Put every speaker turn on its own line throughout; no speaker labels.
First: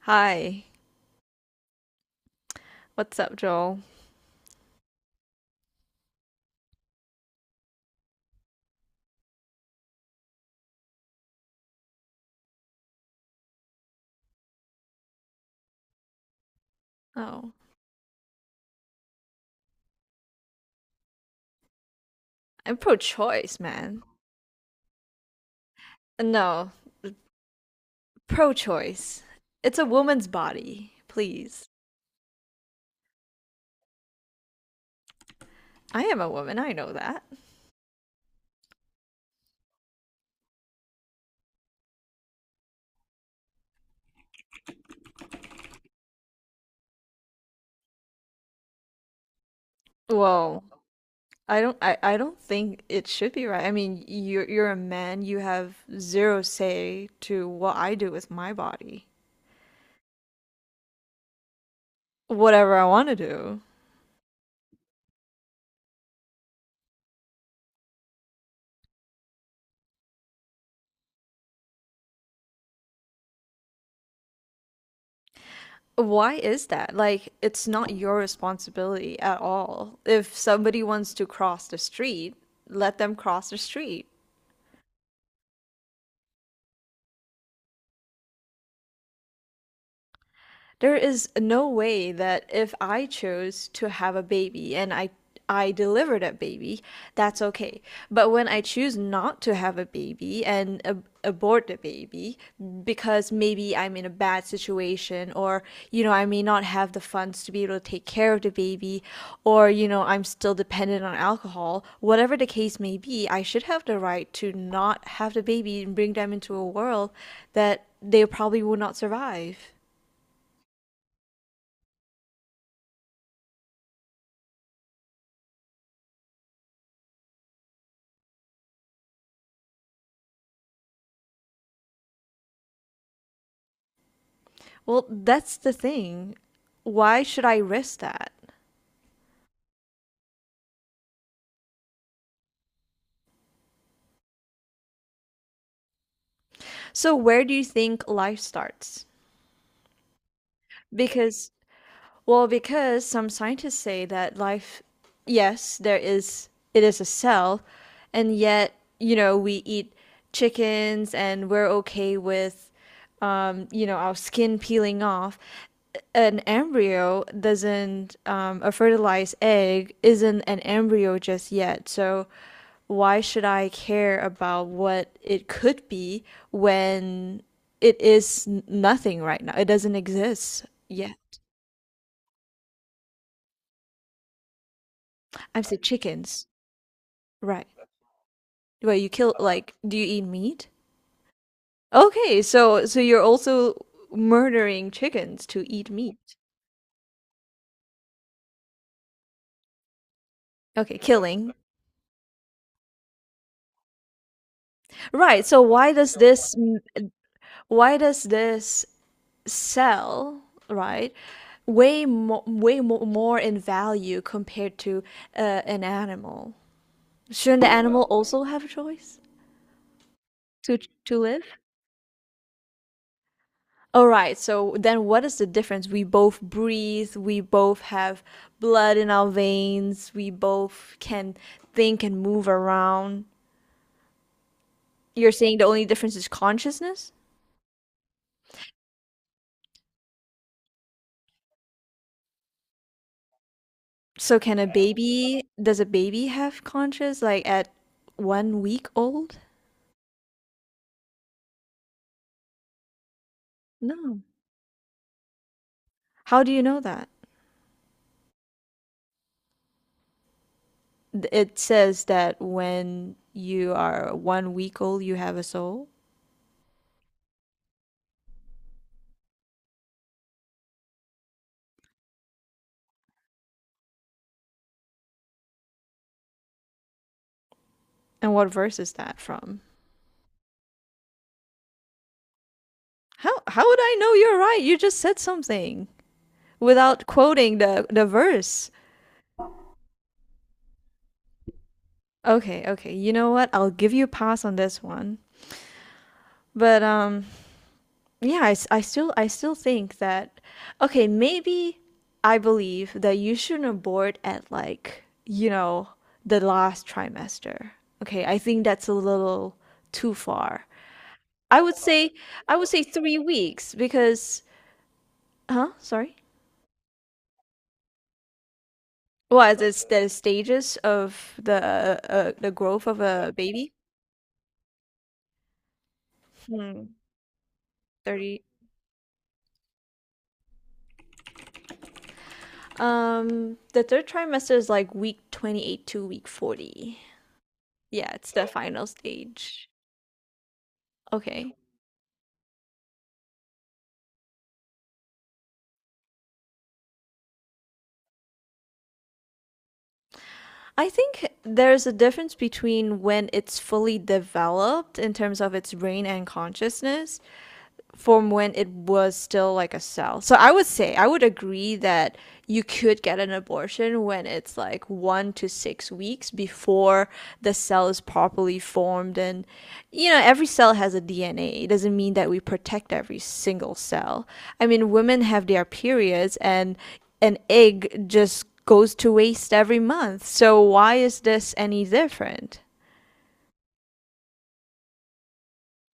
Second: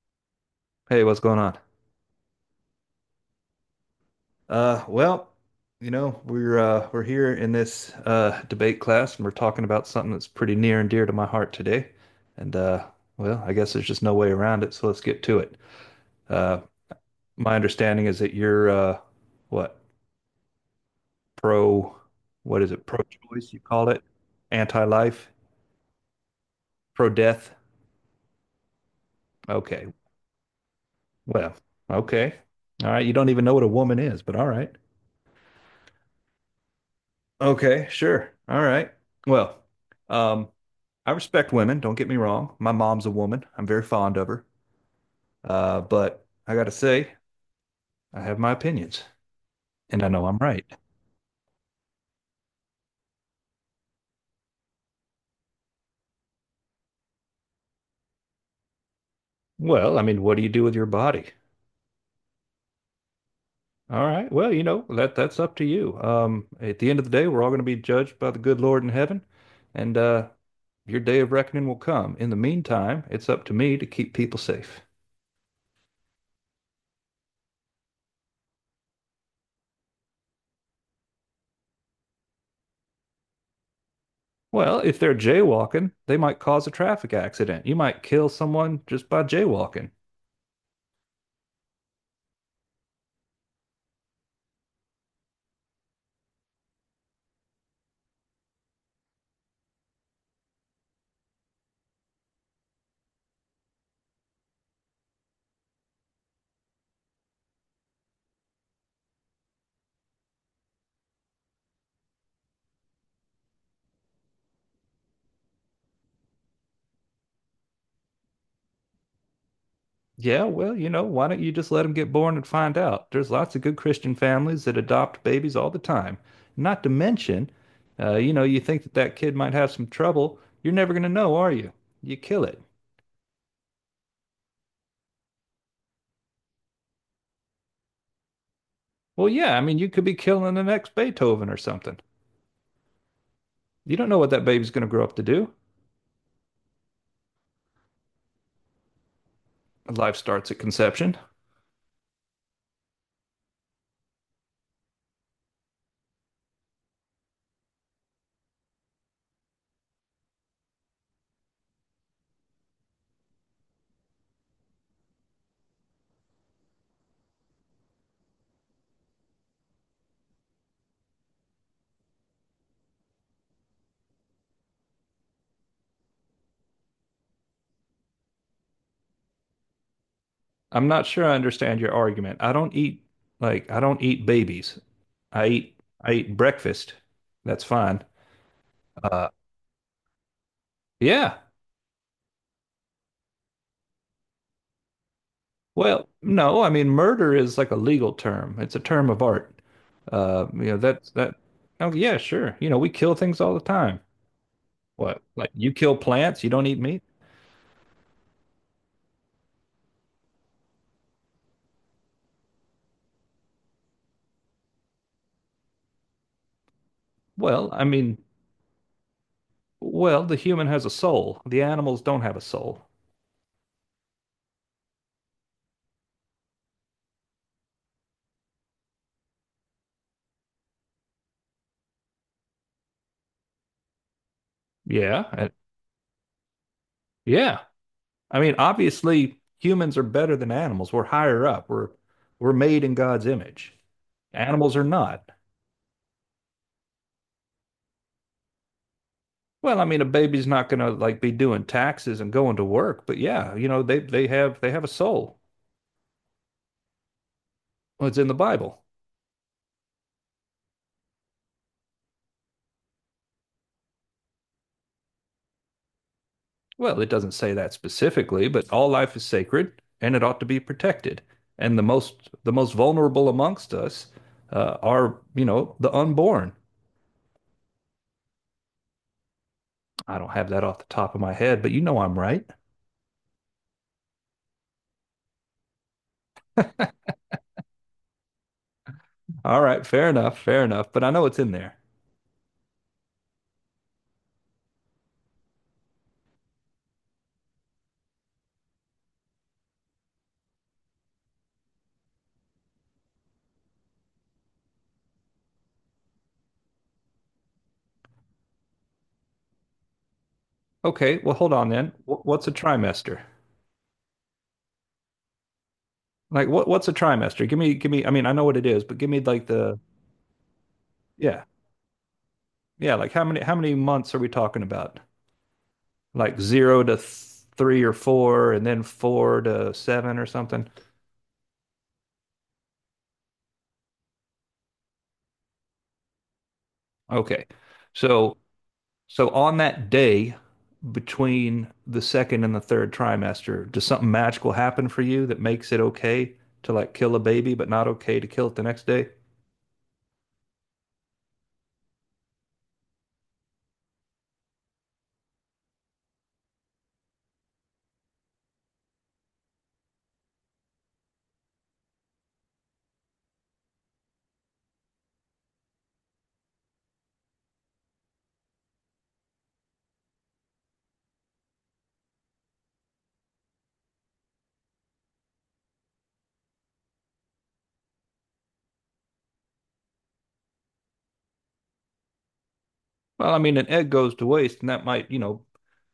Hi,
Hey, what's going on?
what's up, Joel?
Uh, well, you know, we're here in this debate class and we're talking about something that's pretty near and dear to my heart today. And Well, I guess there's just no way around it, so let's get to it. Uh
Oh,
my understanding is that you're what? Pro What is
I'm
it?
pro
Pro-choice you
choice,
call it?
man.
Anti-life?
No,
Pro-death?
pro choice. It's a
Okay.
woman's body,
Well,
please.
okay. All right, you don't even know what a woman is, but all right.
I am a woman, I know that.
Okay, sure. All right. Well, um, I respect women, don't get me wrong. My mom's a woman. I'm very fond of her. But I gotta say, I have my opinions, and I know I'm
Well,
right.
I don't think it should be right. I mean, you're a man, you have zero say to what I do with my body.
Well, I mean, what do you do with your body?
Whatever I want to do.
All right. Well, you know, that's up to you. At the end of the day, we're all going to be judged by the good Lord in heaven, and your day of reckoning will come. In the meantime, it's up to me to keep people safe.
Why is that? Like, it's not your responsibility at all. If somebody wants to cross the street, let them cross the street.
Well, if they're jaywalking, they might cause a traffic accident. You might kill someone just by jaywalking.
There is no way that if I chose to have a baby and I deliver that baby, that's okay. But when I choose not to have a baby and abort the baby because maybe I'm in a bad situation, or you know, I may not have the funds to be able to take care of the baby, or you know, I'm still dependent on alcohol, whatever the case may be, I should have the right to not have the baby and bring them into a world that they probably will not survive.
Yeah, well, you know, why don't you just let them get born and find out? There's lots of good Christian families that adopt babies all the time. Not to mention, you know, you think that that kid might have some trouble. You're never going to know, are you? You kill it.
Well, that's the thing. Why should I risk that?
Well, yeah, I mean, you could be killing the next Beethoven or something. You don't know what that baby's going to grow up to do.
So, where do you think life starts?
Life starts at conception.
Because because some scientists say that life, yes, there is, it is a cell, and yet, you know, we eat chickens and we're okay with, you know, our skin peeling off. An embryo doesn't, a fertilized egg isn't an embryo just yet. So why should I care about what it could be when it is nothing right now? It doesn't exist
I'm not sure I
yet.
understand your argument. I don't eat Like I don't eat babies. I
I've
eat
said
I eat
chickens.
breakfast. That's
Right.
fine.
Well, you
Uh,
kill, like, do you eat meat?
yeah.
Okay, so you're also murdering chickens to eat
Well,
meat.
no, I mean murder is like a legal term. It's a term of art. You know
Okay,
that's that.
killing.
Oh yeah, sure. You know we kill things all the time. What?
Right.
Like
So
you kill plants? You don't eat meat?
why does this sell, right? Way more in value compared to uh, an animal. Shouldn't the
Well, I
animal
mean,
also have a choice
well, the human
to
has a soul.
live?
The animals don't have a soul.
All right, so then what is the difference? We both breathe, we both have blood in our veins, we both can think and move around.
Yeah.
You're
uh,
saying the only difference is consciousness?
yeah. I mean, obviously humans are better than animals. We're higher up. We're made in God's image.
So
Animals are not.
does a baby have conscious like at 1 week old?
Well, I mean, a baby's not gonna like be doing taxes and going to work, but yeah, you know, they
No.
they have they have a soul.
How do you know that?
Well, it's in the Bible.
It says that when you are 1 week old, you have a soul.
Well, it doesn't say that specifically, but all life is sacred and it ought to be protected. And the most vulnerable amongst us are, you know, the unborn.
And what verse is that from?
I don't have that off the top of my head, but you know I'm right.
How would I know you're right? You just said something without quoting the verse.
All right, fair enough, fair enough. But I know it's in there.
Okay, okay. You know what? I'll give you a pass on this one. But yeah, I still think that, okay, maybe I believe that you shouldn't abort at, like, you know, the last trimester. Okay, I think that's a little too far.
Okay, well, hold
I
on
would
then.
say
What's a
I would say 3
trimester?
weeks because, huh? Sorry.
Like, what's a trimester? Give me. I mean, I know what it is, but give me
Well,
like
as
the
it's the stages of
yeah.
the growth
Yeah,
of
like
a
how
baby.
many months are we talking about? Like zero
Hmm.
to th three or
30
four, and then four to seven or something.
The third trimester is like week 28 to week 40.
Okay.
Yeah, it's
So
the final
so on
stage.
that day
Okay.
between the second and the third trimester, does something magical happen for you that makes it okay to like kill a baby, but not okay to kill it the next day?
I think there's a difference between when it's fully developed in terms of its brain and consciousness, from when it was still like a cell. So I would say, I would agree that you could get an abortion when it's like 1 to 6 weeks before the cell is properly formed. And, you know, every cell has a DNA. It doesn't mean that we protect every single cell. I mean, women have their periods, and an egg just goes to waste every month. So why is this any different?
Well, I mean, an egg goes to waste, and that might, you know,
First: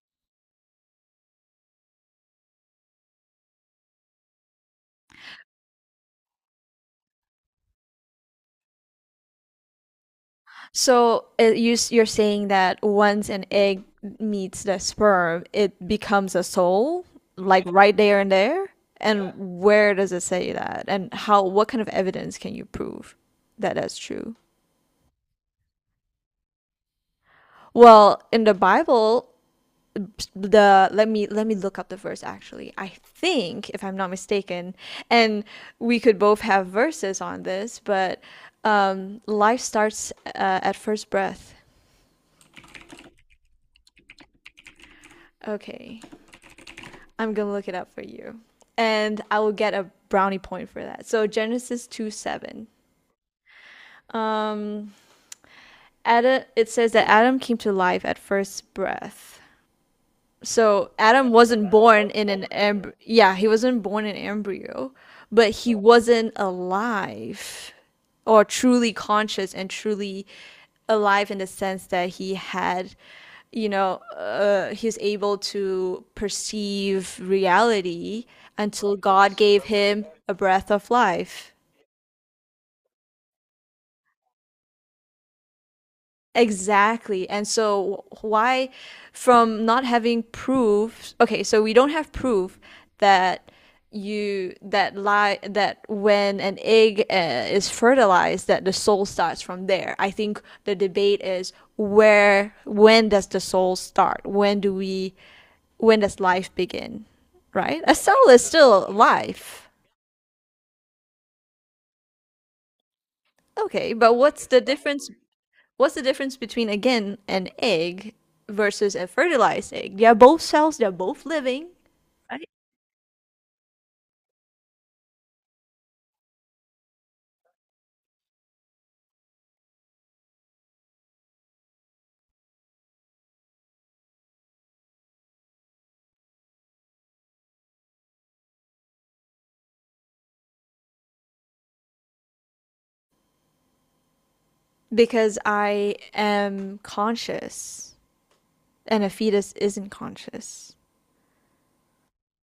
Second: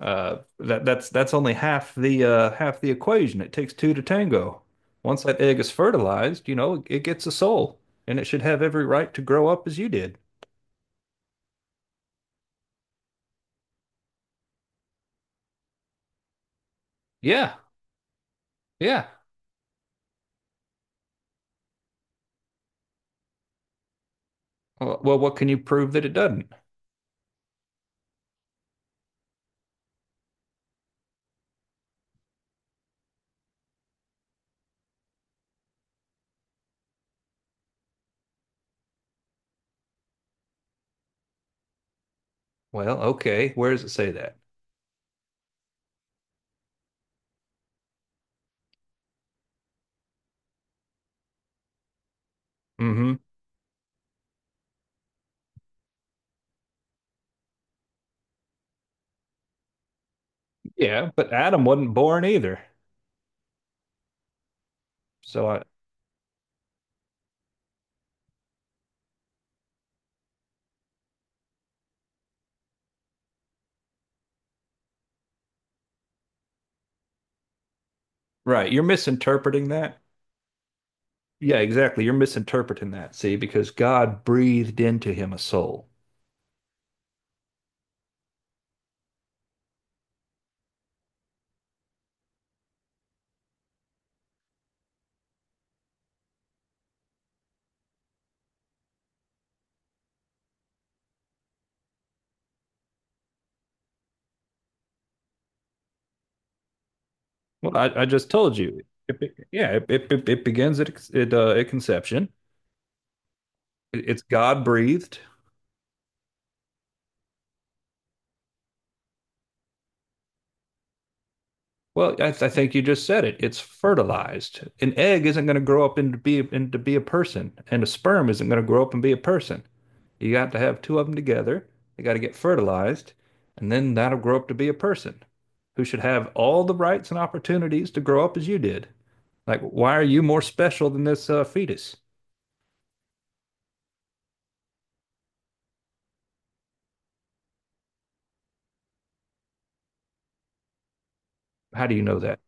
That that's only half the half the equation. It takes two to tango. Once that egg is fertilized, you know, it gets a soul, and it should have every right to grow up as you did.
So you're saying that once an egg meets the sperm, it becomes a soul,
Yeah,
like right there and there?
yeah.
And where does it say that? And how, what kind of evidence can you prove that that's true?
Well, what can you prove that it doesn't?
Well, in the Bible, the let me look up the verse actually. I think, if I'm not mistaken, and we could both have verses on this, but life starts at first breath.
Well, okay. Where does it say that?
Okay. I'm gonna look it up for you. And I will get a brownie point for that. So Genesis 2 7.
Mm-hmm.
Adam, it says that Adam came to life at first breath. So
Yeah, but
Adam
Adam
wasn't
wasn't
born
born
in an
either.
embryo. Yeah, he wasn't born in embryo,
So
but
I,
he wasn't alive or truly conscious and truly alive in the sense that he had, you know, he's able to perceive reality
right, you're
until God gave
misinterpreting that.
him a breath of life.
Yeah, exactly. You're misinterpreting that. See, because God breathed into him a soul.
Exactly. And so why from not having proof, okay, so we don't have proof that you that lie that when an egg is fertilized that the soul starts from there. I think the debate is where when does the soul start? When do we when does life begin?
Well,
Right? A
I, I just
soul is
told you.
still
It, be-
life.
yeah, it, it, it begins at at conception.
Okay, but
It's God breathed.
what's the difference between, again, an egg versus a fertilized egg? They are both cells, they're both living.
Well,
Right.
I think you just said it. It's fertilized. An egg isn't going to grow up into be a person, and a sperm isn't going to grow up and be a person. You got to have two of them together. They got to get fertilized, and then that'll grow up to be a person who should have all the rights and opportunities to grow up as you did. Like, why are you more special than this fetus?
Because I am conscious and a fetus isn't conscious
How do you know that?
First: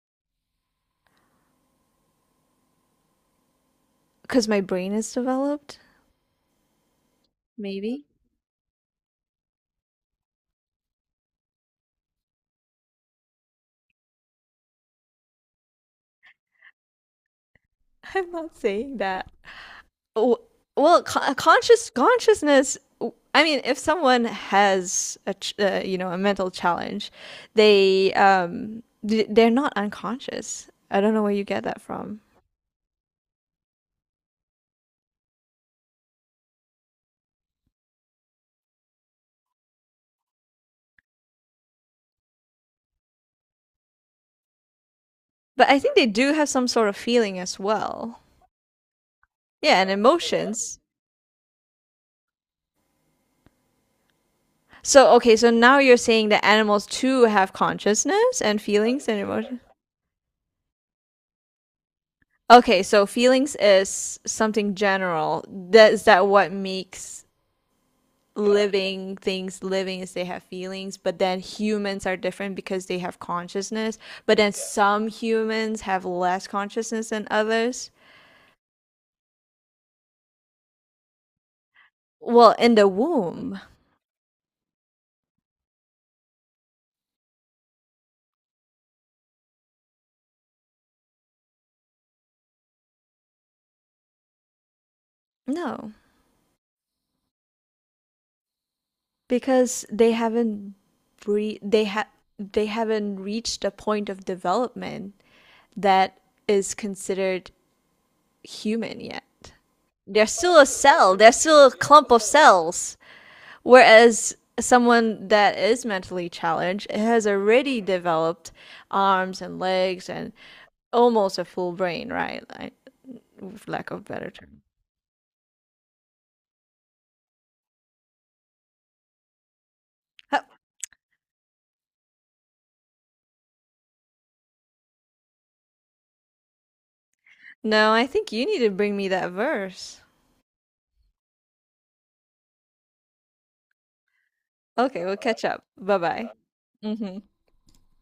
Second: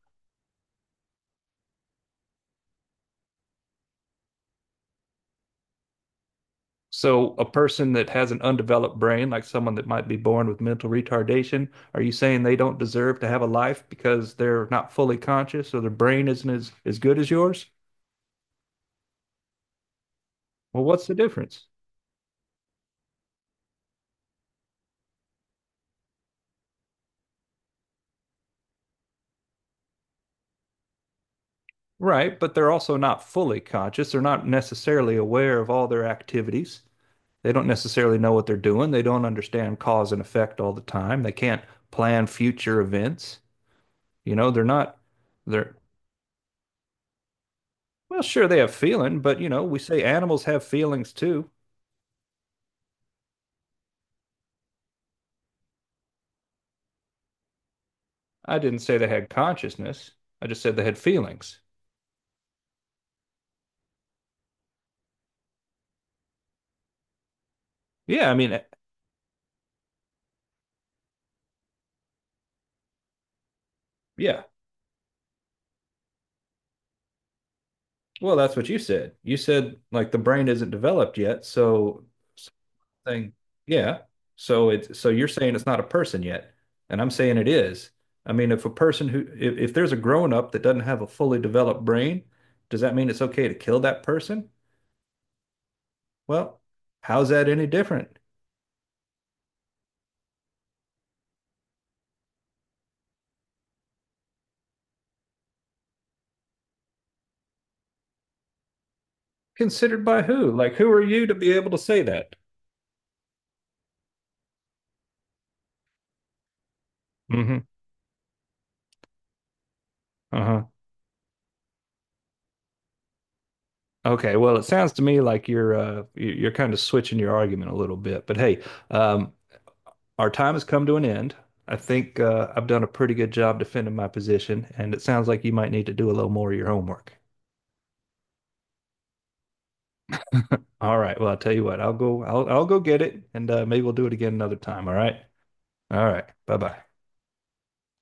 because my brain is developed.
So, a person
Maybe.
that has an undeveloped brain, like someone that might be born with mental retardation, are you saying they don't deserve to have a life because they're not fully conscious or their brain isn't as good as yours?
I'm not saying that. Oh,
Well,
well,
what's the difference?
consciousness. I mean, if someone has a you know, a mental challenge, they um they're not unconscious. I don't know where you get that from.
Right, but they're also not fully conscious. They're not necessarily aware of all their activities. They don't necessarily know what they're doing. They don't understand cause and effect all the time. They can't plan future events. You know, they're not,
But
they're,
I think they do have some sort of feeling as well.
well, sure, they have feeling, but you know,
Yeah,
we
and
say animals have
emotions.
feelings too.
So okay, so now you're saying that animals too have consciousness
I
and
didn't say
feelings
they
and
had
emotions.
consciousness. I just said they had feelings.
Okay, so feelings is something general. That is that what makes
Yeah, I mean,
living things living is they have feelings, but then humans are different because they have consciousness, but
yeah.
then some humans have less consciousness than others.
Well, that's what you said. You said like the brain isn't developed yet, so
Well, in the
something,
womb.
yeah. So you're saying it's not a person yet, and I'm saying it is. I mean, if there's a grown up that doesn't have a fully developed brain, does that mean it's okay to kill that person?
No.
Well, how's that any different?
Because they haven't re- they ha- they haven't reached a point of development that is considered human yet.
Considered by
They're
who?
still a
Like, who are
cell.
you
They're
to be
still
able
a
to say
clump of
that?
cells. Whereas someone that is mentally challenged has
Mm-hmm.
already developed arms and legs and
Uh huh.
almost a full brain, right? Like, with lack of better
Okay, well,
term.
it sounds to me like you're kind of switching your argument a little bit. But hey, um, our
Huh.
time has come to an end. I think I've done a pretty good job defending my position, and it sounds like you might need to do a little more of your homework.
No, I think you need to bring me that verse.
All right, well, I'll tell you what, I'll go get it, and maybe we'll do it again another time.
Okay, we'll catch up. Bye
All right,
bye.
bye bye.
Hmm.